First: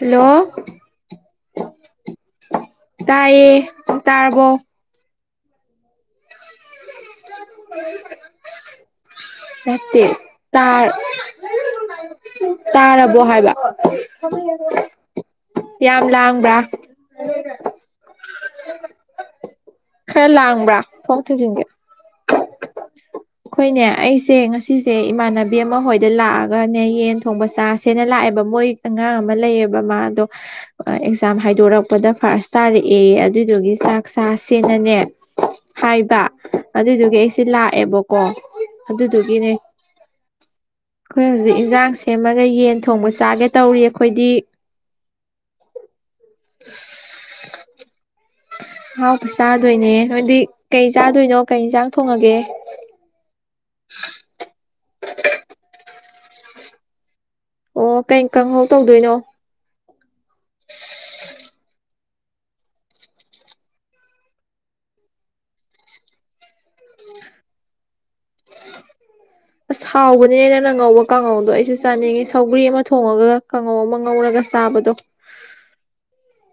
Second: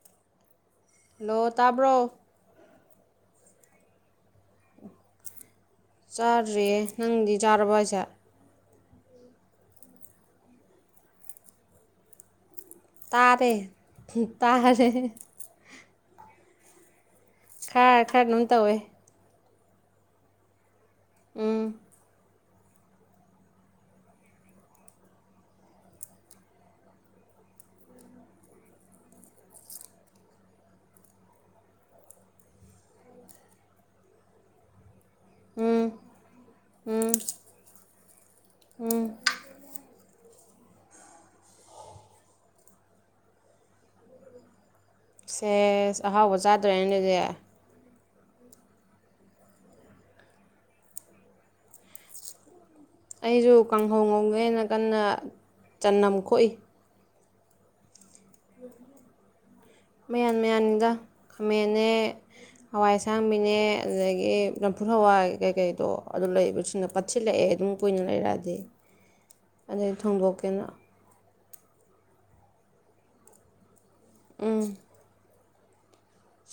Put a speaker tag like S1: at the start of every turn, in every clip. S1: Hello
S2: hello ꯇꯥꯕ꯭ꯔꯣ
S1: ꯇꯥꯏꯌꯦ ꯅꯪ ꯇꯥꯔꯕꯣ
S2: ꯆꯥꯗ꯭ꯔꯤꯌꯦ ꯅꯪꯗꯤ ꯆꯥꯔꯕꯣ ꯍꯥꯏꯁꯦ
S1: ꯅꯠꯇꯦ ꯇꯥ ꯇꯥꯔꯕꯣ ꯍꯥꯏꯕ
S2: ꯇꯥꯔꯦ ꯇꯥꯔꯦ
S1: ꯌꯥꯝ ꯂꯥꯡꯕ꯭ꯔꯥ
S2: ꯈꯔ ꯈꯔ ꯑꯗꯨꯝ ꯇꯧꯋꯦ
S1: ꯈꯔ ꯂꯥꯡꯕ꯭ꯔꯥ ꯊꯣꯡ ꯊꯤꯡꯖꯤꯟꯒꯦ
S2: ꯎꯝ
S1: ꯑꯩꯈꯣꯏꯅꯦ ꯑꯩꯁꯦ ꯉꯁꯤꯁꯦ ꯏꯃꯥꯟꯅꯕꯤ ꯑꯃ ꯍꯣꯏꯗ ꯂꯥꯛꯑꯒꯅꯦ ꯌꯦꯟ ꯊꯣꯡꯕ ꯆꯥꯁꯦꯅ ꯂꯥꯛꯑꯦꯕ ꯃꯣꯏ ꯑꯉꯥꯡ ꯑꯃ ꯂꯩꯌꯦꯕ ꯃꯥꯗꯣ ꯑꯦꯛꯖꯥꯝ ꯍꯥꯏꯗꯣꯔꯛꯄꯗ ꯐꯥꯔꯁ ꯇꯥꯔꯛꯑꯦ ꯑꯗꯨꯏꯗꯨꯒꯤ ꯆꯥꯛ ꯆꯥꯁꯦꯅꯅꯦ ꯍꯥꯏꯕ ꯑꯗꯨꯏꯗꯨꯒꯤ ꯑꯩꯁꯦ ꯂꯥꯛꯑꯦꯕ ꯀꯣ ꯑꯗꯨꯗꯨꯒꯤꯅꯦ ꯑꯩꯈꯣꯏ ꯍꯧꯖꯤꯛ ꯏꯟꯖꯥꯡ ꯁꯦꯝꯃꯒ ꯌꯦꯟ ꯊꯣꯡꯕ ꯆꯥꯒꯦ ꯇꯧꯔꯤ ꯑꯩꯈꯣꯏꯗꯤ
S2: ꯁꯦꯁ ꯑꯍꯥꯎꯕ ꯆꯥꯗꯣꯔꯦꯅꯦ ꯑꯗꯨꯗꯤ
S1: ꯑꯍꯥꯎꯕ ꯆꯥꯗꯣꯏꯅꯦ ꯅꯣꯏꯗꯤ ꯀꯩ ꯆꯥꯗꯣꯏꯅꯣ ꯀꯩ ꯍꯤꯟꯖꯥꯡ ꯊꯣꯡꯉꯒꯦ
S2: ꯑꯩꯁꯨ ꯀꯥꯡꯍꯧ ꯉꯧꯒꯦꯅ ꯀꯟꯅ ꯆꯅꯝ ꯈꯣ ꯇꯣꯛꯢ
S1: ꯑꯣ ꯀꯩ ꯀꯥꯡꯍꯧ ꯇꯧꯗꯣꯏꯅꯣ
S2: ꯃꯌꯥꯟ ꯃꯌꯥꯟꯅꯤꯗ ꯈꯥꯃꯦꯟꯅꯦ ꯍꯋꯥꯏ ꯑꯁꯥꯡꯕꯤꯅꯦ ꯑꯗꯨꯗꯒꯤ ꯆꯝꯐꯨꯠ ꯍꯋꯥꯏ ꯀꯩꯀꯩꯗꯣ ꯑꯗꯨ ꯂꯩꯕꯁꯤꯡꯗꯣ ꯄꯠꯁꯤꯜꯂꯛꯑꯦ ꯑꯗꯨꯝ ꯀꯨꯏꯅ ꯂꯩꯔꯛꯑꯗꯤ
S1: ꯑꯁ
S2: ꯑꯗꯩ
S1: ꯍꯥꯎꯕꯅꯦꯅ
S2: ꯊꯣꯡꯗꯣꯛꯀꯦꯅ
S1: ꯅꯪ ꯉꯧꯕ ꯀꯥꯡꯍꯧ ꯗꯣ ꯑꯩꯁꯨ ꯆꯥꯅꯤꯡꯉꯤ ꯁꯧꯒ꯭ꯔꯤ ꯑꯃ ꯊꯣꯡꯉꯒ ꯀꯥꯡꯍꯧ ꯑꯃ ꯉꯧꯔꯒ ꯉꯧꯔꯒ ꯆꯥꯕꯗꯣ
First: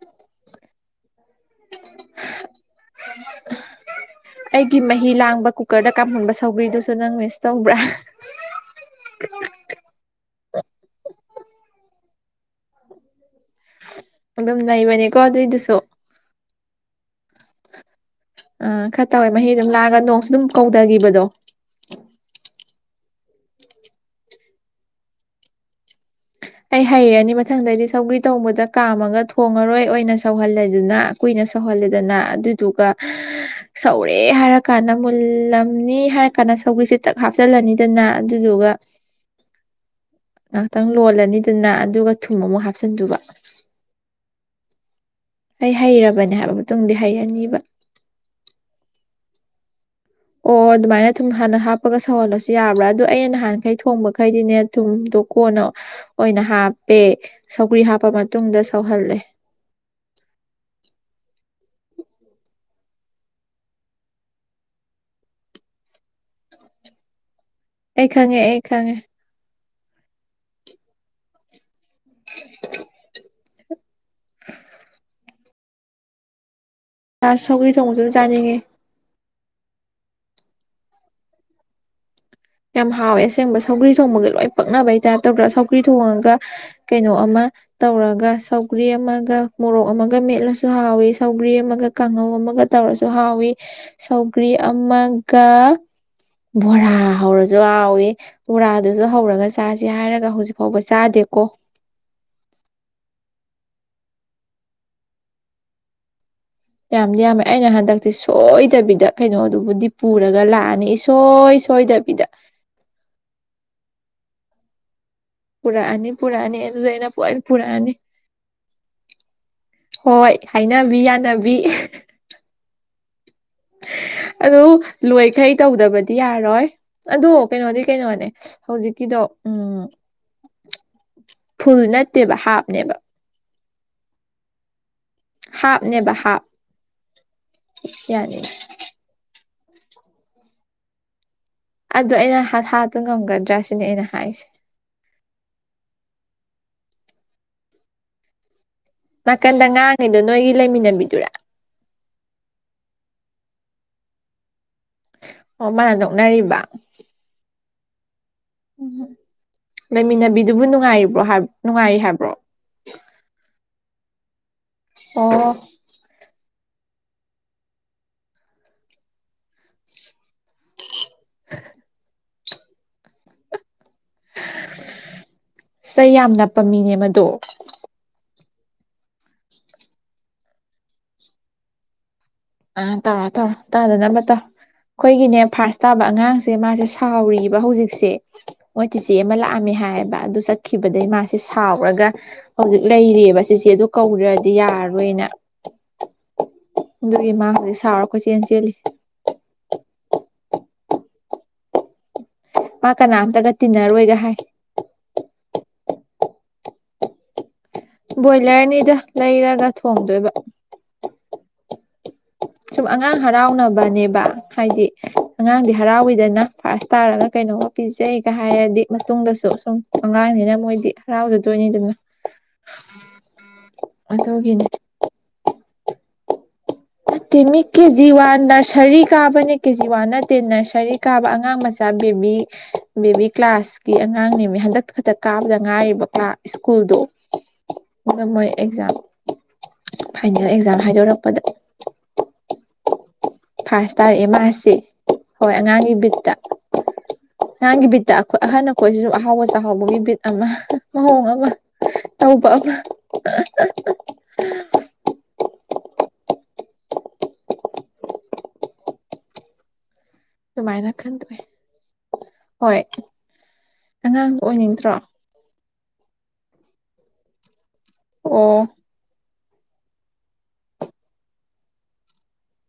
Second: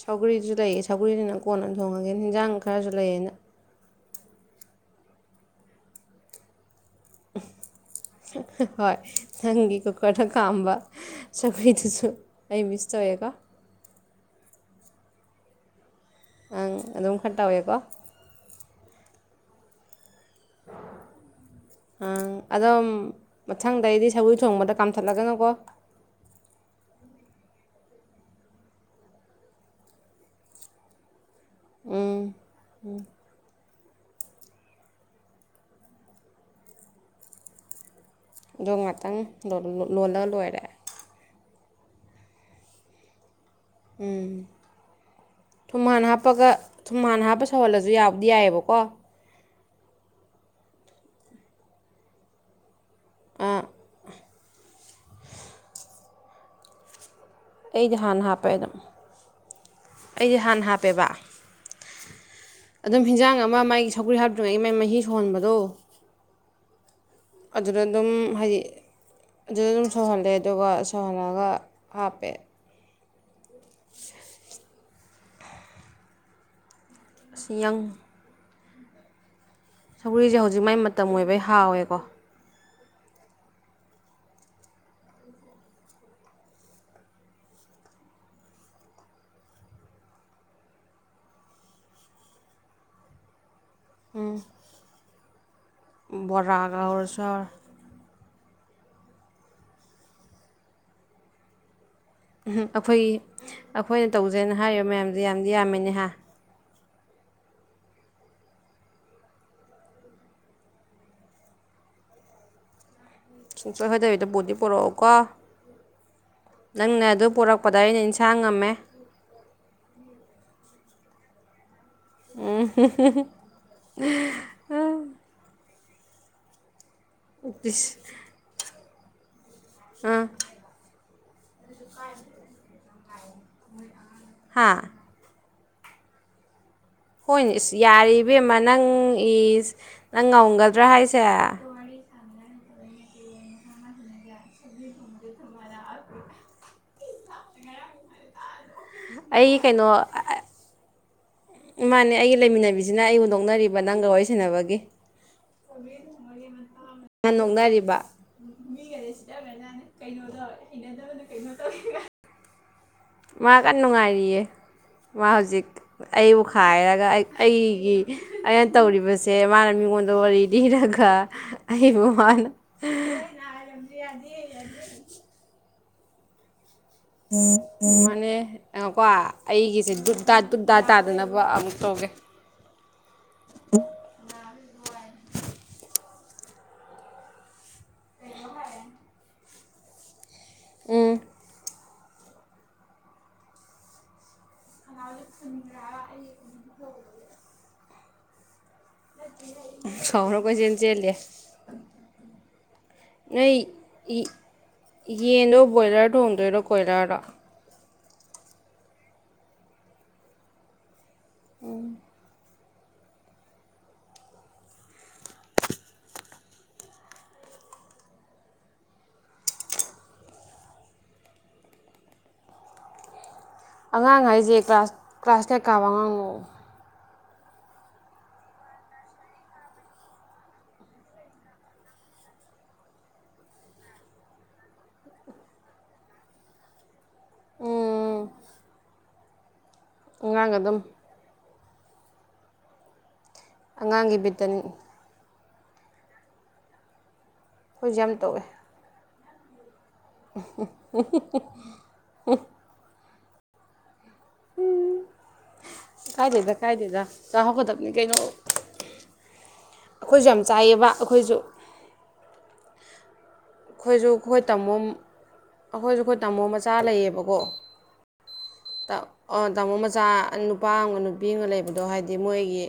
S2: ꯁꯧꯒꯔꯤꯁꯨ ꯂꯩꯌꯦ ꯁꯧꯒꯔꯤꯁꯤꯅ ꯀꯣꯟꯅ ꯊꯣꯡꯉꯒꯦ ꯍꯤꯟꯖꯥꯡ ꯈꯔꯁꯨ ꯂꯩꯌꯦꯅ
S1: ꯑꯩꯒꯤ ꯃꯍꯤ ꯂꯥꯡꯕ ꯀꯨꯀꯔꯗ ꯀꯥꯝꯍꯟꯕ ꯁꯧꯕ꯭ꯔꯤꯗꯨ
S2: ꯍꯣꯏ ꯅꯪꯒꯤ ꯀꯨꯀꯔꯗ ꯀꯥꯝꯕ ꯁꯧꯒ꯭ꯔꯤ ꯗꯨꯁꯨ ꯑꯩ ꯃꯤꯁ ꯇꯧꯋꯦꯀꯣ
S1: ꯑꯗꯨꯝ ꯅꯩꯕꯅꯦꯀꯣ ꯑꯗꯨꯏꯗꯨꯁꯨ
S2: ꯑꯪ ꯑꯗꯨꯝ ꯈꯔ ꯇꯧꯋꯦꯀꯣ
S1: ꯑꯥ ꯈꯔ ꯇꯧꯋꯦ ꯃꯍꯤ ꯑꯗꯨꯝ ꯂꯥꯛꯉꯒ ꯅꯣꯡꯁꯨ ꯑꯗꯨꯝ ꯀꯧꯗꯒꯤꯕꯗꯣ
S2: ꯑ ꯑꯗꯣꯝ ꯃꯊꯪꯗ ꯑꯩꯗꯤ ꯁꯎꯏ ꯊꯣꯡꯕꯗ ꯀꯥꯝꯊꯠꯂꯒꯅꯨꯀꯣ
S1: ꯑꯩ ꯍꯩꯔꯅꯤ ꯃꯊꯪꯗꯗꯤ ꯁꯧꯒ꯭ꯔꯤ ꯇꯣꯡꯧꯕꯗ ꯀꯥꯝꯃꯒ ꯊꯣꯡꯉꯔꯣꯏ ꯑꯣꯏꯅ ꯁꯧꯍꯜꯂꯦ ꯑꯗꯨꯅ ꯀꯨꯏꯅ ꯁꯧꯍꯜꯂꯦꯗꯅ ꯑꯗꯨꯗꯨꯒ ꯁꯧꯔꯦ ꯍꯥꯏꯔ ꯀꯥꯟꯗ ꯃꯨꯜꯂꯝꯅꯤ ꯍꯥꯏꯔ ꯀꯥꯟꯗ ꯁꯧꯒꯔꯤꯁꯦ ꯆꯛ ꯍꯥꯞꯆꯜꯂꯅꯤꯗꯅ ꯑꯗꯨꯗꯨꯒ
S2: ꯑꯗꯣ ꯉꯥꯛꯇꯪ ꯂꯣꯜꯂ ꯂꯣꯏꯔꯦ
S1: ꯑꯗꯨꯅ ꯑꯗꯨꯒ ꯊꯨꯝ ꯑꯃꯨꯛ ꯍꯥꯞꯆꯤꯟꯗꯕ
S2: ꯎꯝ ꯊꯨꯝꯃꯥꯟ
S1: ꯍꯩꯔꯕꯅꯦ
S2: ꯍꯥꯞꯄꯒ
S1: ꯍꯥꯏꯕ ꯃꯇꯨꯡꯗꯤ
S2: ꯊꯨꯝꯃꯥꯟ ꯍꯥꯞꯄ
S1: ꯍꯩꯔꯅꯤꯕ
S2: ꯁꯧꯍꯜꯂꯁꯨ ꯌꯥꯎꯗꯤ ꯌꯥꯏꯑꯕꯀꯣ
S1: ꯑꯣ ꯑꯗꯨꯃꯥꯏꯅ ꯁꯨꯝ ꯍꯥꯟꯅ ꯍꯥꯞꯄꯒ ꯁꯧꯍꯜꯂꯁꯨ ꯌꯥꯕ꯭ꯔꯥ ꯑꯗꯣ ꯑꯩꯅ
S2: ꯑꯥ
S1: ꯅꯍꯥꯟꯈꯩ ꯊꯣꯡꯕ ꯍꯥꯏꯩꯗꯤꯅꯦ ꯊꯨꯝꯗꯣ ꯀꯣꯟꯅ ꯑꯣꯏꯅ ꯍꯥꯞꯄꯦ ꯁꯧꯒ꯭ꯔꯤ
S2: ꯑꯩꯖ
S1: ꯍꯥꯞꯄ
S2: ꯍꯥꯟ ꯍꯥꯞꯄꯦ
S1: ꯃꯇꯨꯡꯗ
S2: ꯑꯗꯨꯝ
S1: ꯁꯧꯍꯜꯂꯦ
S2: ꯑꯩꯖ ꯍꯥꯟ ꯍꯥꯞꯄꯦꯕ ꯑꯗꯨꯝ ꯍꯤꯟꯖꯥꯡ ꯑꯃ ꯃꯥꯒꯤ ꯁꯒ꯭ꯔꯤ ꯍꯥꯞꯇ꯭ꯔꯤꯉꯩꯒꯤ ꯃꯒꯤ ꯃꯍꯤ ꯁꯨꯍꯣꯟꯕꯗꯣ ꯑꯗꯨꯗ
S1: ꯑꯩ
S2: ꯑꯗꯨꯝ
S1: ꯈꯪꯉꯦ
S2: ꯍꯥꯏꯗꯤ
S1: ꯑꯩ ꯈꯪꯉꯦ
S2: ꯑꯗꯨꯗ ꯑꯗꯨꯝ ꯁꯧꯍꯜꯂꯦ ꯑꯗꯨꯒ ꯁꯧꯍꯜꯂꯒ ꯍꯥꯞꯄꯦ
S1: [unintelligible] ꯔꯥꯁ
S2: ꯑꯁ
S1: ꯁꯧꯒ꯭ꯔꯤ
S2: ꯌꯥꯝ
S1: ꯊꯣꯡꯕꯁꯨ ꯑꯗꯨꯝ ꯆꯥꯅꯤꯡꯉꯤ
S2: ꯁꯒ꯭ꯔꯤꯁꯦ ꯍꯧꯖꯤꯛ ꯃꯥꯏ ꯃꯇꯝ ꯑꯣꯏꯕꯩ ꯍꯥꯎꯋꯦꯀꯣ
S1: ꯌꯥꯝ ꯍꯥꯎꯋꯦ ꯑꯁꯦꯡꯕ ꯁꯧꯒ꯭ꯔꯤ ꯊꯣꯡꯕꯒ ꯂꯣꯏ ꯄꯛꯅꯕꯩ ꯇꯥꯏꯞ ꯇꯧꯗ꯭ꯔꯥ ꯁꯧꯒ꯭ꯔꯤ ꯊꯣꯡꯉꯒ ꯀꯩꯅꯣ ꯑꯃ ꯇꯧꯔꯒ ꯁꯧꯒ꯭ꯔꯤ ꯑꯃꯒ ꯃꯣꯔꯣꯛ ꯑꯃꯒ ꯃꯦꯠꯂꯁꯨ ꯍꯥꯎꯏꯤ ꯁꯧꯒ꯭ꯔꯤ ꯑꯃꯒ ꯀꯥꯡꯍꯧ ꯑꯃꯒ ꯇꯧꯔꯁꯨ ꯍꯥꯎꯏꯤ ꯁꯧꯒ꯭ꯔꯤ ꯑꯃꯥꯡ ꯀꯥ
S2: ꯕꯣꯔꯥꯒꯒꯥ ꯍꯧꯔꯥ ꯆꯥꯏ.
S1: ꯍꯥꯑꯣꯏ ꯕꯣꯔꯥꯗꯨꯁꯨ ꯍꯧꯔꯒ ꯆꯥꯁ ꯍꯥꯏꯔꯒ ꯍꯧꯖꯤꯛ ꯐꯥꯎꯕ ꯆꯥꯗꯦꯀꯣ
S2: ꯎꯝ ꯑꯩꯈꯣꯏꯒꯤ ꯑꯩꯈꯣꯏꯅ ꯇꯧꯁꯦꯅ ꯍꯥꯏꯔꯤꯕ ꯃꯌꯥꯝꯁꯦ ꯌꯥꯝꯗꯤ ꯌꯥꯝꯃꯤꯅꯦꯍ
S1: ꯌꯥꯝꯗꯤ ꯌꯥꯝꯃꯦ ꯑꯩꯅ ꯍꯟꯗꯛꯇꯤ ꯁꯣꯏꯗꯕꯤꯗ ꯀꯩꯅꯣꯗꯨꯕꯨꯗꯤ ꯄꯨꯔꯒ ꯂꯥꯛꯑꯅꯤ ꯏꯁꯣꯏ ꯁꯣꯏꯗꯕꯤꯗ
S2: ꯑꯍꯣꯏ ꯍꯣꯏꯗꯕꯤꯗ ꯕꯨꯗꯤꯤ ꯄꯨꯔꯛꯎ
S1: ꯄꯨꯔꯛꯑꯅꯤ ꯄꯨꯔꯛꯑꯅꯤ ꯑꯗꯨꯗ ꯑꯩꯅ
S2: ꯑꯗꯨ ꯄꯨꯔꯛꯄꯗ
S1: ꯄꯨꯔꯛꯑꯅꯤ
S2: ꯑꯩꯅ ꯏꯟꯁꯥꯡ ꯉꯝꯃꯦ
S1: ꯍꯣꯏ ꯍꯥꯏ ꯅꯕꯤ ꯌꯥꯅꯕꯤ
S2: ꯎꯝ
S1: ꯑꯗꯣ ꯂꯣꯏꯈꯥꯏ ꯇꯧꯗꯕꯗꯤ ꯌꯥꯔꯣꯏ ꯑꯗꯣ ꯀꯩꯅꯣꯗꯤ
S2: ꯏꯁ
S1: ꯀꯩꯅꯣꯅꯦ ꯍꯧꯖꯤꯛ ꯀꯗꯣ ꯎꯝ
S2: ꯑꯥ
S1: [unintelligible] ꯐꯨꯜ ꯅꯠꯇꯦꯕ ꯍꯥꯞꯅꯦꯕ
S2: ꯍꯥꯥ
S1: ꯍꯥꯞꯅꯦꯕ ꯍꯥꯞ
S2: ꯍꯣꯏꯅꯦ ꯏꯁ
S1: ꯌꯥꯅꯤ
S2: ꯌꯥꯔꯤꯕꯦꯝꯃ ꯅꯪ ꯏꯁ ꯅꯪ ꯉꯝꯒꯗ꯭ꯔꯥ ꯍꯥꯏꯁꯦ
S1: ꯑꯗꯨ ꯑꯩꯅ ꯍꯥꯠꯇꯣ ꯉꯝꯒꯗ꯭ꯔꯥ ꯁꯤꯅꯤ ꯑꯩꯅ ꯍꯥꯏꯁꯦ
S2: ꯑꯩꯒꯤ
S1: ꯅꯥꯀꯟꯗ ꯉꯥꯡꯉꯤꯗꯣ ꯅꯣꯏꯒꯤ ꯂꯩꯃꯤꯟꯅꯕꯤꯗꯨꯔꯥ
S2: ꯀꯩꯅꯣꯃꯅꯦ ꯑꯩꯒꯤ ꯂꯩꯃꯤꯟꯅꯕꯤꯁꯤꯅ ꯑꯩ ꯍꯨꯟꯗꯣꯛꯅꯔꯤꯕ ꯃꯅꯥꯪꯒ ꯋꯥꯔꯤꯁꯤꯟꯅꯕꯒꯤ
S1: ꯑꯣ ꯃꯥꯅ ꯅꯣꯛꯅꯔꯤꯕ
S2: ꯅꯍꯥꯟ ꯅꯣꯡꯅꯔꯤꯕ [inaudible]
S1: ꯎ ꯂꯩꯃꯤꯟꯅꯕꯤꯗꯨꯕꯨ ꯅꯨꯡꯉꯥꯏꯔꯤꯕ꯭ꯔꯣ ꯅꯨꯡꯉꯥꯏꯔꯤ ꯍꯥꯏꯕ꯭ꯔꯣ
S2: ꯃꯥ ꯀꯟꯅ ꯅꯨꯡꯉꯥꯏꯔꯤꯌꯦ ꯃꯥ
S1: ꯑꯣ
S2: ꯍꯧꯖꯤꯛ ꯑꯩ ꯋꯥ ꯈꯥꯏꯔꯒ ꯑꯩꯒꯤ ꯑꯩꯅ ꯇꯧꯔꯤꯕꯁꯦ ꯃꯥꯅ ꯃꯤꯉꯣꯟꯗ ꯋꯥꯔꯤ ꯂꯤꯔꯒ ꯈ ꯑꯩꯕꯨꯃꯟ [inaudible]
S1: ꯁꯦ ꯌꯥꯝꯅ
S2: ꯎꯝ ꯃꯅꯦ ꯑꯉ ꯀꯣ ꯑꯩꯒꯤꯁꯦ ꯗꯨꯛꯗꯥ ꯗꯨꯛꯗꯥ ꯇꯥꯗꯅꯕ ꯑꯃꯨꯛ ꯂꯧꯧꯒꯦ
S1: ꯑꯥ ꯇꯧꯔꯣ ꯇꯧꯔꯣ ꯇꯥꯗꯅꯕ ꯇꯧ ꯑꯩꯈꯣꯏꯒꯤꯅꯦ ꯐꯥꯔꯁ ꯇꯥꯕ ꯑꯉꯥꯡꯁꯦ ꯃꯥꯁꯦ ꯁꯥꯎꯔꯤꯕ ꯍꯧꯖꯤꯛ ꯁꯦ ꯃꯣꯏ ꯆꯤꯆꯦ ꯑꯃ ꯂ ꯍꯥꯏ ꯆꯠꯈꯤꯕꯗꯒꯤꯩ
S2: ꯎꯝ
S1: ꯃꯥꯁꯤꯦ ꯁꯥꯎꯔꯒ ꯍꯧꯖꯤꯛ ꯂꯩꯔꯤꯑꯕ ꯁꯤꯁꯦ ꯑꯗꯨ ꯀꯧꯗ꯭ꯔꯗꯤ ꯌꯥꯔꯔꯣꯏꯅ ꯑꯗꯨꯒꯤ
S2: ꯑꯟ
S1: ꯃꯥ ꯍꯧꯖꯤꯛ ꯁꯥꯎꯔꯈꯣꯏ ꯆꯦꯟ ꯆꯦꯜꯂꯤ
S2: ꯎ
S1: ꯃꯥ
S2: ꯅ
S1: ꯀꯅꯥꯝꯇꯒ ꯇꯤꯟꯅꯔꯣꯏꯒ ꯍꯥꯏ
S2: ꯌꯦꯗꯣ ꯕꯣꯣꯏꯂꯔ ꯊ ꯍꯣꯡꯗꯔ ꯀꯣꯏꯔꯔꯛ
S1: ꯕꯣꯏꯂꯔꯅꯤꯗ ꯂꯩꯔꯒ ꯊꯣꯡꯗꯣꯏꯕ
S2: ꯎꯝ
S1: ꯁꯨꯝ ꯑꯉꯥꯡ ꯍꯔꯥꯎꯅꯕꯅꯦꯕ ꯍꯥꯏꯗꯤ ꯑꯉꯥꯡꯗꯤ ꯍꯔꯥꯎꯋꯤꯗꯅ ꯐꯥꯔꯁ ꯇꯥꯔꯒ ꯀꯩꯅꯣꯒ ꯄꯤꯖꯩꯒ ꯍꯥꯏꯔꯗꯤ ꯃꯇꯨꯡꯗꯁꯨ ꯁꯨꯝ ꯑꯉꯥꯡꯅꯤꯅ ꯃꯣꯏꯗꯤ ꯍꯔꯥꯎꯖꯗꯣꯏꯅꯤꯗꯅ
S2: ꯑꯉꯥꯡ ꯍꯥꯏꯁꯦ
S1: ꯑꯗꯨꯒꯤꯅꯦ
S2: ꯀ꯭ꯂꯥꯁ ꯀ꯭ꯂꯥꯁ ꯀꯌꯥ ꯀꯥꯕ ꯑꯉꯥꯡꯅꯣ
S1: ꯅꯠꯇꯦꯃꯤ ꯀꯦꯖꯤ ꯋꯥꯟ ꯅꯔꯁꯔꯤ ꯀꯥꯕꯅꯦ ꯀꯦꯖꯤ ꯋꯥꯟ ꯅꯠꯇꯦ ꯅꯔꯁꯔꯤ ꯀꯥꯕ ꯑꯉꯥꯡ ꯃꯆꯥ ꯕꯦꯕꯤ ꯕꯦꯕꯤ ꯀ꯭ꯂꯥꯁꯀꯤ ꯑꯉꯥꯡꯅꯦꯃꯤ ꯍꯟꯗꯛ ꯈꯛꯇ ꯀꯥꯕꯗ ꯉꯥꯏꯔꯤꯕ ꯁ꯭ꯀꯨꯜꯗꯣ
S2: ꯎꯝ
S1: ꯃꯣꯏ ꯑꯦꯛꯖꯥꯝ ꯐꯥꯏꯅꯦꯜ
S2: ꯑꯉꯥꯡ ꯑꯗꯨꯝ
S1: ꯑꯦꯛꯖꯥꯝ ꯍꯥꯏꯗꯣꯔꯛꯄꯗ ꯐꯥꯔ ꯏꯁꯇꯥꯔ
S2: ꯑꯉꯥꯡꯒꯤ ꯕꯤꯠꯇꯅꯤ
S1: ꯑꯦꯃꯁꯤ ꯍꯣꯏ ꯑꯉꯥꯡꯒꯤ ꯕꯤꯠꯇ ꯅꯍꯥꯟꯒꯤ
S2: ꯑꯩꯈꯣꯏꯁꯨ ꯌꯥꯝ
S1: ꯕꯤꯠꯇ ꯑꯩꯈꯣꯏ
S2: ꯇꯧꯋꯦ
S1: ꯑꯍꯟ ꯑꯩꯈꯣꯏꯁꯤꯁꯨ ꯆꯥ ꯍꯕꯒ ꯅꯨꯕꯤꯠ ꯑꯃ ꯃꯑꯣꯡ ꯑꯃ ꯇꯧꯕ ꯑꯃ [inaudible]
S2: ꯎꯝ ꯀꯥꯏ ꯂꯩꯗ ꯀꯥꯏꯗꯦꯗ ꯇꯥꯍꯧꯒꯗꯕꯅꯤ ꯀꯩꯅꯣ ꯑꯩꯈꯣꯏꯁꯨ ꯌꯥꯝ ꯆꯥꯏꯌꯦꯕ
S1: ꯑꯗꯨꯃꯥꯏꯅ
S2: ꯑꯩꯈꯣꯏꯁꯨ
S1: ꯈꯟꯗꯣꯛꯑꯦ
S2: ꯑꯩꯈꯣꯏꯁꯨ
S1: ꯑꯉꯥꯡ
S2: ꯑꯩꯈꯣꯏ ꯇꯥꯃꯣ
S1: ꯑꯣꯏꯅꯤꯡꯗ꯭ꯔꯣ
S2: ꯑꯩꯈꯣꯏꯁꯨ ꯑꯩꯈꯣꯏ ꯇꯥꯃꯣ ꯃꯆꯥ ꯂꯩꯌꯦꯕꯀꯣ
S1: ꯑꯣ
S2: ꯑꯣ ꯇꯥꯃꯣ ꯃꯆꯥ ꯅꯨꯄꯥ ꯑꯃꯒ ꯅꯨꯄꯤ ꯑꯃꯒ ꯂꯩꯕꯗꯣ ꯍꯥꯏꯗꯤ ꯃꯣꯏꯒꯤ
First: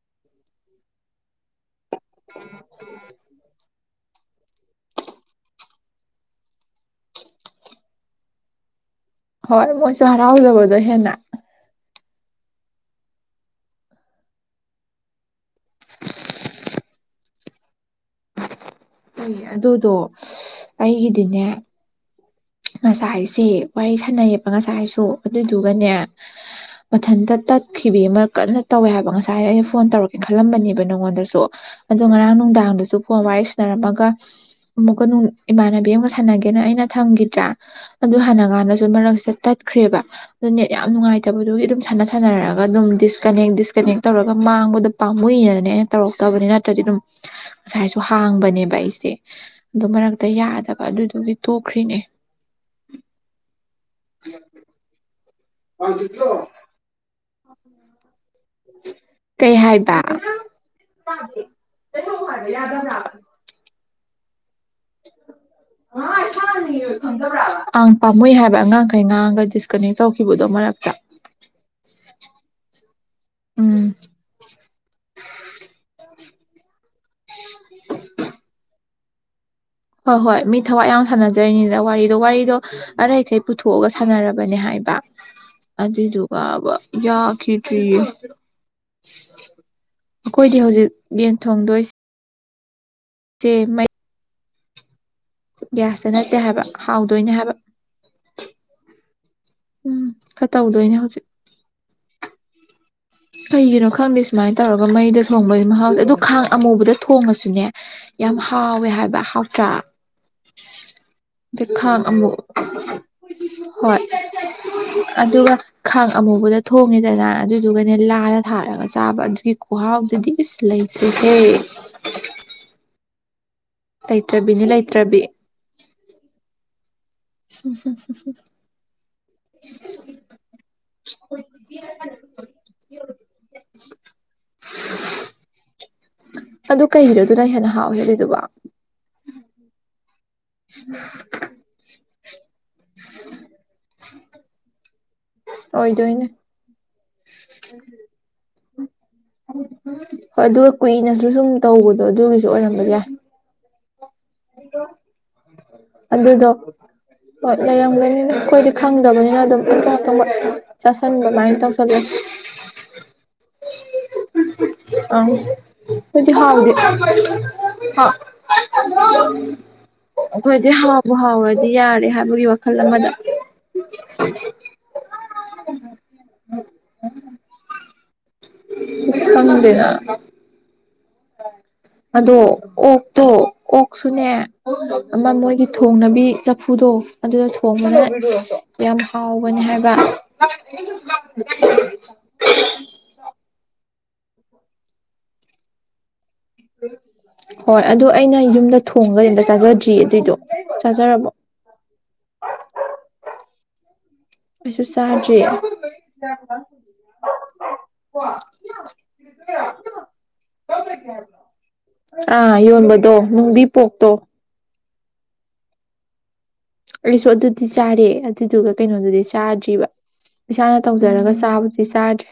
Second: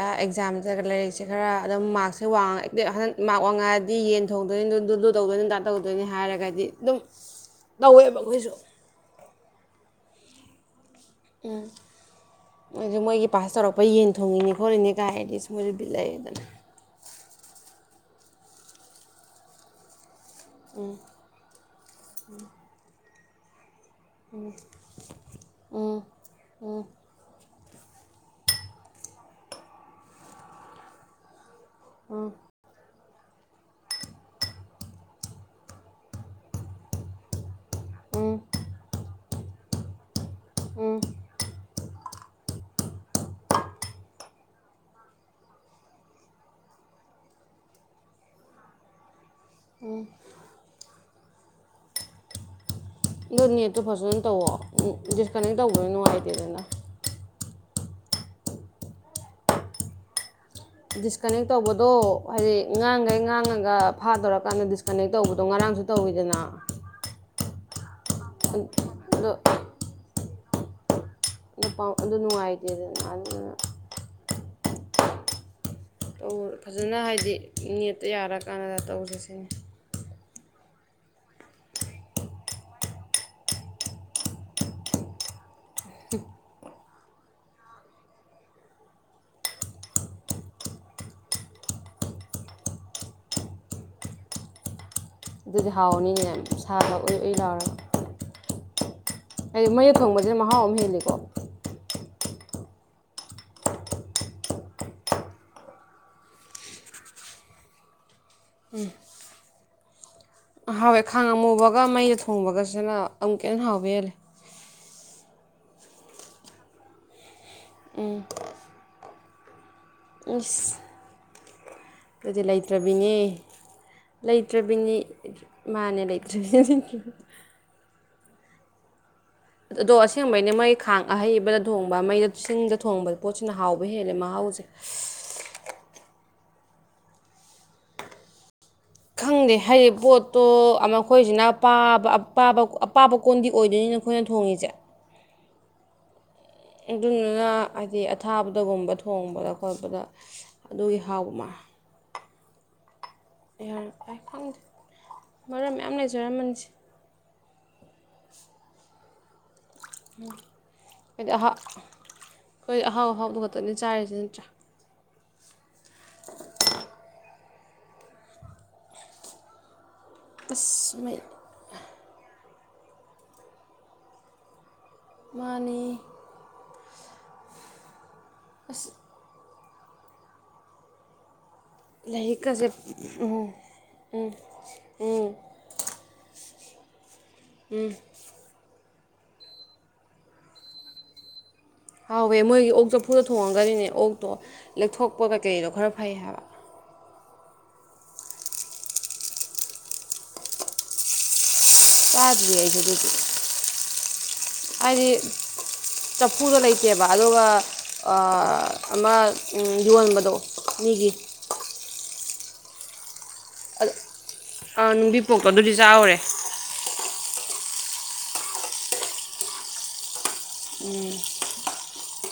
S2: ꯑꯦꯛꯖꯥꯝꯗ ꯂꯥꯏꯔꯤꯛꯁꯦ ꯈꯔ ꯑꯗꯣ ꯃꯥꯛꯛꯁꯦ ꯋꯥꯡꯉ ꯍꯟꯗꯛ ꯃꯥꯛ ꯋꯥꯡꯉꯥꯏ ꯇ ꯌꯦꯟ ꯊꯣꯡꯗꯣꯏꯅꯤ ꯗꯨꯂꯨ ꯇꯧꯗꯣꯏꯅꯤꯗꯥ ꯇꯧꯗꯣꯏꯅꯤ ꯍꯥꯏꯔꯒꯗꯤ ꯑꯗꯨꯝ ꯇꯧꯋꯦꯕ ꯑꯩꯈꯣꯏꯁꯨ
S1: ꯍꯣꯏ ꯃꯣꯏꯁꯨ ꯍꯔꯥꯎꯖꯕꯗꯣ ꯍꯦꯟꯅ
S2: ꯎꯝ ꯑꯗꯨ ꯃꯣꯏꯒꯤ ꯄꯥꯁ ꯇꯧꯔꯛꯄ ꯌꯦꯟ ꯊꯣꯡꯉꯤꯅꯤ ꯈꯣꯠꯂꯤꯅꯤ ꯀꯥꯏ ꯍꯥꯏꯗꯤ ꯁ ꯃꯣꯏꯁꯨ ꯕꯤꯂꯛꯗꯅ
S1: ꯑꯗꯨꯗꯣ ꯑꯩꯒꯤꯗꯤꯅꯦ ꯉꯁꯥ ꯍꯥꯏꯁꯤ ꯋꯥꯔꯤ ꯁꯥꯟꯅꯩꯌꯦꯕ ꯉꯁꯥꯏꯁꯨ ꯑꯗꯨꯗꯨꯒꯅꯦ ꯃꯊꯟꯇ ꯇꯠ ꯈꯤꯕꯕꯤ ꯑꯃ ꯀꯟꯅ ꯇꯧꯋꯦ ꯍꯥꯏꯕ ꯉꯁꯥꯏ ꯑꯩꯅ ꯐꯣꯟ ꯇꯧꯔꯛꯀꯦꯅ ꯈꯜꯂꯝꯕꯅꯦꯕ ꯅꯪꯉꯣꯟꯗꯁꯨ ꯑꯗꯣ ꯉꯔꯥꯡ ꯅꯨꯡꯗꯥꯡꯗꯨꯁꯨ ꯐꯣꯟ ꯋꯥꯔꯤ ꯁꯟꯅꯔꯝꯃꯒ ꯑꯃꯨꯛꯀꯅꯨꯡ ꯏꯃꯥꯟꯅꯕꯤ ꯑꯃꯒ ꯁꯥꯟꯅꯒꯦꯅ ꯑꯩꯅ ꯊꯝꯒꯤ ꯠꯇ꯭ꯔ ꯑꯗꯨ
S2: ꯎꯝ
S1: ꯍꯥꯟꯅ ꯀꯥꯟꯗꯁꯨ ꯃꯔꯛꯁꯤꯗ ꯇꯠꯈ꯭ꯔꯦꯕ ꯑꯗꯨ ꯅꯠ ꯌꯥꯝ
S2: ꯎꯝ
S1: ꯅꯨꯡꯉꯥꯏꯇꯕꯗꯨꯒꯤ ꯑꯗꯨꯝ ꯁꯥꯟꯅ ꯁꯥꯟꯅꯔꯒ ꯑꯗꯨꯝ ꯗꯤꯁꯀꯅꯦꯛ ꯗꯤꯁꯀꯅꯦꯛ ꯇꯧꯔꯒ ꯃꯥꯡꯕꯗꯣ ꯄꯥꯝꯃꯨꯏꯅꯗꯅꯦ ꯑꯩꯅ ꯇꯧꯔꯛꯇꯕꯅꯤ ꯅꯠꯇ꯭ꯔꯗꯤ ꯑꯗꯨꯝ ꯉꯁꯥꯏꯁꯨ ꯍꯥꯡꯕꯅꯦꯕ ꯑꯩꯁꯦ ꯑꯗꯨ ꯃꯔꯛꯇ ꯌꯥꯗꯕ ꯑꯗꯨꯗꯨꯒꯤ ꯇꯨꯈ꯭ꯔꯤꯅꯦ
S2: ꯏꯣ ꯅꯦꯠꯇꯣ ꯐꯁꯅ ꯇꯧꯑꯣ ꯎ ꯀꯅꯦꯛ ꯇꯧꯗꯣꯏ ꯅꯨꯡꯉꯥꯏꯗꯦꯗꯅ
S1: ꯑꯣ ꯀꯩ ꯍꯥꯏꯕ
S2: ꯗꯤꯁꯀꯅꯦꯛ ꯇꯧꯕꯗꯣ ꯍꯥꯏꯗꯤ ꯉꯥꯡꯈꯩ ꯉꯥꯡꯉꯒ ꯐꯥꯔꯞ ꯀꯥꯟꯗ ꯗꯤꯁꯀꯅꯦꯛ ꯇꯧꯕꯗꯣ ꯉꯔꯥꯡꯁꯨ ꯇꯧꯋꯤꯗꯅ
S1: ꯑ ꯄꯥꯝꯃꯣꯏ ꯍꯥꯏꯕ ꯑꯉꯥꯡꯈꯩ
S2: ꯑꯗꯣ
S1: ꯉꯥꯡꯉꯒ ꯗꯤꯁꯀꯅꯦꯛ ꯇꯧꯈꯤꯕꯗꯨ ꯑꯗꯨ ꯃꯔꯛꯇ
S2: ꯑꯗꯨ ꯅꯨꯡꯉꯥꯏꯇꯦꯗꯅ ꯑꯗꯨꯅ
S1: ꯎꯝ [unintelligible]
S2: ꯍꯣꯏ ꯐꯖꯅ ꯍꯥꯏꯗꯤ ꯅꯦꯠꯇ ꯌꯥꯔ ꯀꯥꯟꯅꯗ ꯇꯧꯁꯦ [inaudible]
S1: ꯍꯣꯏ ꯍꯣꯏ ꯃꯤ ꯊꯋꯥꯏ ꯌꯥꯝ ꯁꯥꯟꯅꯖꯔꯤꯅꯤꯗ ꯋꯥꯔꯤꯗꯣ ꯋꯥꯔꯤꯗꯣ ꯑꯔꯈꯩ ꯄꯨꯊꯣꯛꯑꯒ ꯁꯥꯟꯅꯔꯕꯅꯦ ꯍꯥꯏꯕ ꯑꯗꯨꯏꯗꯨꯒꯕ ꯌꯥꯈꯤꯗ꯭ꯔꯤꯌꯦ ꯑꯩꯈꯣꯏꯗꯤ ꯍꯧꯖꯤꯛ ꯌꯦꯟ ꯊꯣꯡꯗꯣꯏꯁꯤ ꯆꯦ ꯃꯩ
S2: ꯑꯗꯨꯗꯤ
S1: ꯒ꯭ꯌꯥꯁꯇ
S2: ꯍꯥꯎꯅꯤꯅꯦ
S1: ꯅꯠꯇꯦ ꯍꯥꯏꯕ
S2: ꯁꯥꯕ ꯎꯏ
S1: ꯍꯥꯎꯗꯣꯏꯅꯦ
S2: ꯎꯏ
S1: ꯍꯥꯏꯕ
S2: ꯂꯥꯎꯔ ꯍꯥꯏꯗꯤ ꯃꯌꯦꯛ
S1: ꯎꯝ
S2: ꯊꯪꯕꯕꯁꯤꯅ
S1: ꯈꯔ
S2: ꯃꯍꯥꯎ ꯑꯃ
S1: ꯇꯧꯗꯣꯏꯅꯦ
S2: ꯍꯦꯜꯂꯤꯀꯣ
S1: ꯍꯧꯖꯤꯛ ꯀꯩꯒꯤꯅꯣ ꯈꯪꯗꯦ ꯁꯨꯃꯥꯏꯅ ꯇꯧꯔꯒ ꯃꯩꯗ ꯊꯣꯡꯕꯒꯤ ꯃꯍꯥꯎꯁꯦ ꯑꯗꯨ ꯈꯥꯡ ꯑꯃꯨꯕꯗ ꯊꯣꯡꯉꯁꯨꯅꯦ ꯌꯥꯝ ꯍꯥꯎꯋꯦ ꯍꯥꯏꯕ ꯍꯥꯎ ꯅꯥꯠꯔꯥ
S2: ꯍꯥꯎꯋꯦ ꯈꯥꯡ ꯑꯃꯝꯨꯕꯒ ꯃꯩꯗ ꯊꯣꯡꯕꯒꯁꯤꯅ ꯑꯃꯨꯛ ꯀꯇ ꯍꯥꯎꯕ
S1: ꯍꯣꯏ
S2: ꯍꯦꯜꯂꯦ
S1: ꯑꯗꯨꯒ ꯈꯥꯡ ꯑꯃꯨꯕꯗ ꯊꯣꯡꯉꯦꯗꯅ ꯑꯗꯨꯗꯨ ꯂꯥꯗ ꯊꯥꯔꯒ ꯆꯥꯕ ꯑꯗꯨ ꯍꯤ ꯃꯥꯍꯥꯎꯗꯨꯗꯤ ꯏꯁ ꯂꯩꯇ꯭ꯦꯍꯦ [unintelligible]
S2: ꯑꯗꯨꯗꯤ ꯂꯩꯇ꯭ꯔꯕꯤꯅꯦ ꯂꯩꯇ꯭ꯔꯕꯤꯅꯤ ꯃꯥꯅꯦ ꯂꯩꯇ꯭ꯔꯕꯤꯅꯤꯌ
S1: ꯍꯝ ꯍꯝ
S2: ꯑꯗꯣ ꯑꯁꯦꯡꯕꯩꯩꯅ ꯃꯩ ꯈꯥꯡ ꯑꯍꯩꯕꯗ ꯊꯣꯡꯕ ꯃꯩꯗ ꯆꯤꯡꯗ ꯊꯣꯡꯕ ꯄꯣꯠꯁꯤꯅ ꯍꯥꯎꯕ ꯍꯦꯜꯂꯦ ꯃꯍꯥꯎꯁꯦ
S1: ꯑꯗꯨ ꯀꯩꯅꯣꯗꯨꯅ ꯍꯦꯟꯅ ꯍꯥꯎꯖꯔꯤꯗꯨꯕ
S2: ꯈꯪꯗꯦ ꯍꯥꯏꯗꯤ ꯄꯕꯣꯠ ꯇꯣ ꯃꯈꯣꯏꯁꯤꯅ ꯄꯕꯕ ꯑꯄꯥꯕ ꯀꯣꯟꯗꯤ ꯑꯣꯏꯗꯣꯏꯅꯤꯅ ꯑꯩꯈꯣꯏꯅ ꯊꯣꯡꯉꯤꯁꯦ
S1: ꯑꯣꯏꯗꯣꯏꯅꯦ
S2: ꯑꯗꯨꯗꯨꯅ ꯍꯥꯏꯗꯤ ꯑꯊꯥꯕꯗ ꯒꯨꯝꯕ
S1: ꯍꯣꯏ ꯑꯗꯨꯒ ꯀꯨꯏꯅꯁꯨ
S2: ꯍꯥꯎꯕ
S1: ꯁꯨꯝ
S2: ꯃꯥ
S1: ꯇꯧꯕꯗꯣ ꯑꯗꯨꯒꯤꯁꯨ ꯁꯤ ꯑꯣꯏꯔꯝꯕ ꯌꯥꯏ
S2: ꯌꯥ ꯪꯗꯦ ꯃꯔꯝ ꯌꯥꯝ
S1: ꯑꯗꯨꯗꯣ
S2: ꯂꯩꯖꯔꯃꯟꯁꯦ
S1: ꯍꯣꯏ ꯂꯩꯔꯝꯒꯅꯤꯅ ꯑꯩꯈꯣꯏꯗꯤ ꯈꯪꯗꯕꯅꯤꯅ ꯑꯗꯨꯝ ꯏꯇꯇ
S2: ꯑꯩꯈꯣꯏꯗꯤ ꯑꯍꯥꯎ
S1: ꯆꯥꯁꯤꯟꯕꯃꯥꯏꯅ ꯇꯧꯁꯤꯜꯂꯁꯤ
S2: ꯅꯤ ꯆꯥꯏ ꯑꯗꯨꯇ꯭ꯔ
S1: ꯑꯪ ꯑꯗꯨꯗꯤ ꯍꯥꯎꯗꯦ ꯍ ꯑꯩꯈꯣꯏꯗꯤ
S2: ꯑꯁ
S1: ꯍꯥꯎꯕ
S2: ꯃꯩ
S1: ꯍꯥꯎꯔꯗꯤ ꯌꯥꯔꯦ ꯍꯥꯏꯕꯒꯤ ꯋꯥꯈꯜ ꯈꯜꯂꯝ ꯃꯗ
S2: ꯃꯥꯅꯤ
S1: ꯎ
S2: ꯑꯁ
S1: ꯎ [inaudible] ꯑ ꯑꯗꯣ
S2: ꯂꯥꯏꯔꯤꯛꯀꯁꯦ
S1: ꯑꯣꯛꯇꯣ ꯑꯣꯛꯁꯨꯅꯦ ꯑꯃ ꯃꯣꯏꯒꯤ ꯊꯣꯡꯅꯕꯤ ꯆ ꯀꯨꯗꯣ ꯑꯗꯨꯗ ꯊꯣꯡꯕꯅ ꯌꯥꯝ ꯍꯥꯎꯕꯅꯤ ꯍꯥꯏꯕ
S2: ꯍꯥꯎꯋꯦ ꯃꯣꯏꯒꯤ ꯑꯣꯛ ꯆꯐꯨꯗ ꯊꯣꯡꯉꯒꯗꯤꯅꯦ ꯑꯣꯛ ꯇꯣ ꯂꯧꯊꯣꯛꯄ ꯀꯩꯀꯩꯗꯣ ꯈꯔ ꯐꯩ ꯍꯥꯏꯕ
S1: ꯍꯣꯏ ꯑꯗꯨ ꯑꯩꯅ ꯌꯨꯝꯗ ꯊꯣꯡꯒ ꯌꯕ ꯆꯥꯖꯗ꯭ꯔꯤ ꯑꯗꯨꯏꯗꯣ ꯆꯥꯖꯔꯕꯣ
S2: ꯇꯥꯖꯕꯤ ꯌꯥꯏꯁꯨ ꯑꯗꯨꯗꯤ
S1: ꯑꯩꯁꯨ
S2: ꯍꯥꯏꯗꯤ
S1: ꯆꯥꯗ꯭ꯔꯤ
S2: ꯆꯐꯨꯗꯣ ꯂꯩꯇꯦꯕ ꯑꯗꯨꯒ ꯑꯃ ꯌꯣꯟꯕꯗꯣ ꯃꯤꯒꯤ
S1: ꯑ ꯌꯧꯣꯟꯕꯗꯣ ꯕꯤ ꯄꯣꯛꯣꯛꯇꯣ
S2: ꯑꯥ ꯅꯨꯡꯕꯤ ꯄꯣꯛꯇꯣ ꯑꯗꯨꯗꯤ ꯆꯥꯎꯥꯎꯔꯦ
S1: ꯑꯩꯁꯨ ꯑꯗꯨꯗꯤ ꯆꯥꯔꯦ ꯑꯗꯨꯗꯨꯒ ꯀꯩꯅꯣꯗꯨꯗꯤ ꯆꯥꯗ꯭ꯔꯤꯕ ꯏꯁꯥꯅ ꯇꯧꯖꯔꯒ ꯆꯥꯕꯨꯗꯤ ꯆꯥꯗ꯭ꯔꯦ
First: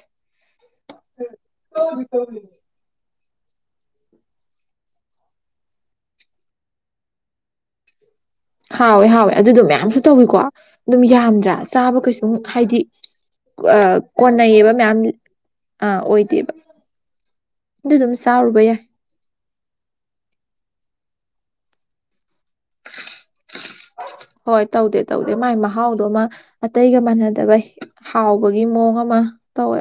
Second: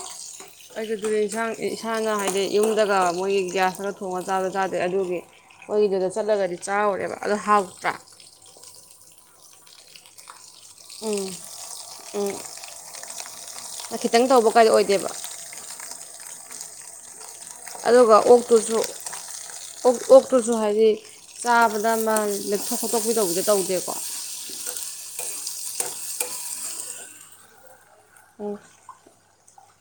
S2: ꯑꯩꯗꯤ ꯏꯟꯁꯥꯡ ꯏꯁꯥꯅ ꯍꯥꯏꯗꯤ ꯌꯨꯝꯗꯒ ꯃꯣꯏꯒꯤ ꯒ꯭ꯌꯥꯁꯇꯒ ꯊꯣꯡꯉꯒ ꯆꯥꯗ ꯆꯥꯗꯦ ꯑꯗꯨꯒꯤ ꯃꯣꯏꯒꯤꯗꯨꯗ ꯆꯠꯂꯒꯗꯤ ꯆꯥꯔꯧꯔꯦꯕ ꯑꯗꯨꯗꯣ ꯍꯥꯎꯇ꯭ꯔꯥ
S1: ꯍꯥꯎꯋꯦ ꯍꯥꯎꯋꯦ ꯑꯗꯨꯗꯣ ꯃꯌꯥꯝꯁꯨ ꯊꯣꯡꯉꯤꯀꯣ ꯑꯗꯨꯝ
S2: ꯎꯝ
S1: ꯌꯥꯝꯗ꯭ꯔꯥ ꯆꯥꯕ ꯀꯩꯁꯨꯝ
S2: ꯎꯝ
S1: ꯍꯥꯏꯗꯤ
S2: ꯈꯤꯇꯪ ꯇꯧꯕ
S1: ꯀꯣꯟꯅꯩꯌꯦꯕ
S2: ꯀꯥꯏꯗ
S1: ꯃꯌꯥꯝ
S2: ꯑꯣꯏꯗꯦꯕ
S1: ꯑꯣꯏ ꯇꯦꯕ
S2: ꯑꯗꯨꯒ ꯑꯣꯛꯇꯨꯁꯨ ꯑꯣꯛꯇꯨꯁꯨ ꯍꯥꯏꯗꯤ ꯆꯥꯕꯗꯃꯟ ꯂꯦꯛꯊꯣꯛ ꯈꯣꯠꯇꯣꯛꯄꯤꯗꯧꯕꯗꯤꯦ ꯇꯧꯗꯦꯀꯣ
S1: ꯍꯣꯏ ꯇꯧꯗꯦ ꯇꯧꯗꯦ ꯃꯥꯏ ꯃꯍꯥꯎꯗꯣꯃ ꯑꯇꯩꯒ ꯃꯥꯟꯅꯗꯕꯩ
S2: ꯎꯝ
S1: ꯍꯥꯎꯕꯒꯤ ꯃꯑꯣꯡ ꯑꯃ ꯇꯧꯋꯦ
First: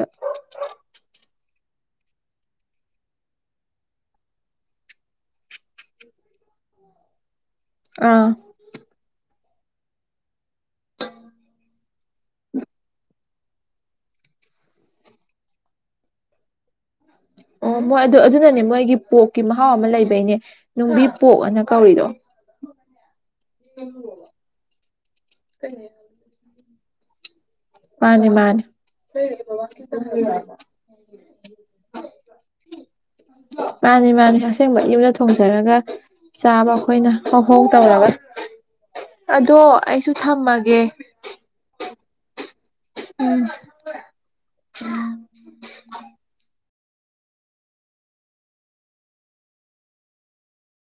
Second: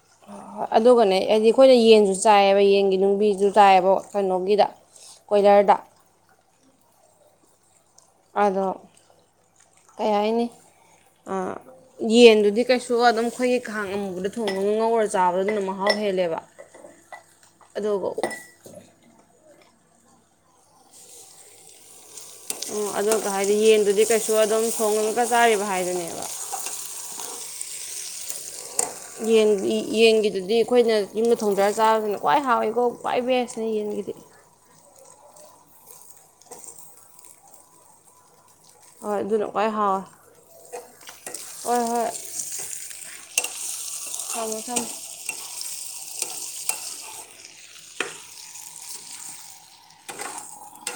S2: ꯑꯗꯨꯒꯅꯦ ꯍꯥꯏꯗꯤ ꯑꯩꯈꯣꯏꯅ ꯌꯦꯟꯁꯨ ꯆꯥꯏꯌꯦꯕ ꯌꯦꯟꯒꯤ ꯅꯨꯡꯕꯤꯁꯨ ꯆꯥꯏꯑꯕ ꯀꯩꯅꯣꯒꯤꯗ ꯀꯣꯏꯂꯔꯗ
S1: ꯑꯥ
S2: ꯑꯗꯣ ꯀꯩ ꯍꯥꯏꯅꯤ ꯌꯦꯟꯗꯨꯗꯤ ꯀꯩꯁꯨ ꯑꯗꯨꯝ ꯑꯩꯈꯣꯏꯒꯤ ꯈꯥꯡ ꯑꯃꯨꯕꯗ ꯊꯣꯡꯕꯒ ꯉꯧꯔ ꯆꯥꯕꯗ ꯑꯗꯨꯅ ꯃꯍꯥꯎ ꯍꯦꯜꯂꯦꯕ
S1: ꯑꯣ ꯃꯣꯏ
S2: ꯑꯗꯨꯒ
S1: ꯑꯗꯨ ꯑꯗꯨꯅꯅꯦ ꯃꯣꯏꯒꯤ ꯄꯣꯛꯀꯤ ꯑ ꯊꯥꯎ ꯑꯃ ꯂꯩꯕꯩꯅꯦ ꯅꯨꯡꯕꯤ ꯄꯣꯛꯑꯅ ꯀꯧꯔꯤꯗꯣ
S2: ꯎ ꯑꯗꯨꯒ ꯍꯥꯏꯗꯤ ꯌꯦꯟꯗꯨꯗꯤ ꯀꯩꯁꯨ ꯑꯗꯨꯝ ꯁꯣꯡꯉꯒ ꯆꯥꯔꯤꯕ ꯍꯥꯏꯗꯨꯅꯦꯕ
S1: ꯃꯥꯅꯦ ꯃꯥꯅꯦ
S2: ꯌꯦ ꯌꯦꯟꯒꯤꯗꯨꯗꯤ ꯑꯩꯈꯣꯏꯅ ꯌꯨꯝꯗ ꯊꯣꯡꯗꯔꯒ ꯆꯥꯕꯁꯤꯅ ꯈ꯭ꯋꯥꯏ ꯍꯥꯎꯋꯤꯀꯣ ꯈ꯭ꯏ ꯕꯦꯁꯅ
S1: ꯃꯥꯅꯦ
S2: ꯌꯦꯟꯒꯤꯗꯤ
S1: ꯃꯥꯅꯦ ꯑꯁꯦꯡꯕ ꯌꯨꯝꯗ ꯊꯣꯡꯖꯔꯒ ꯆꯥꯕ ꯑꯩꯈꯣꯏꯅ ꯍꯧꯍꯧ ꯇꯧꯔꯒ
S2: ꯍꯣꯏ ꯑꯗꯨꯅ
S1: ꯑꯗꯣ
S2: ꯈ꯭ꯋꯥꯏ ꯍꯥꯎꯋꯦ
S1: ꯑꯩꯁꯨ ꯊꯝꯃꯒꯦ
S2: ꯍꯣꯏ
S1: ꯎꯝ
S2: ꯑꯗꯨꯃ ꯈꯪ
S1: [inaudible]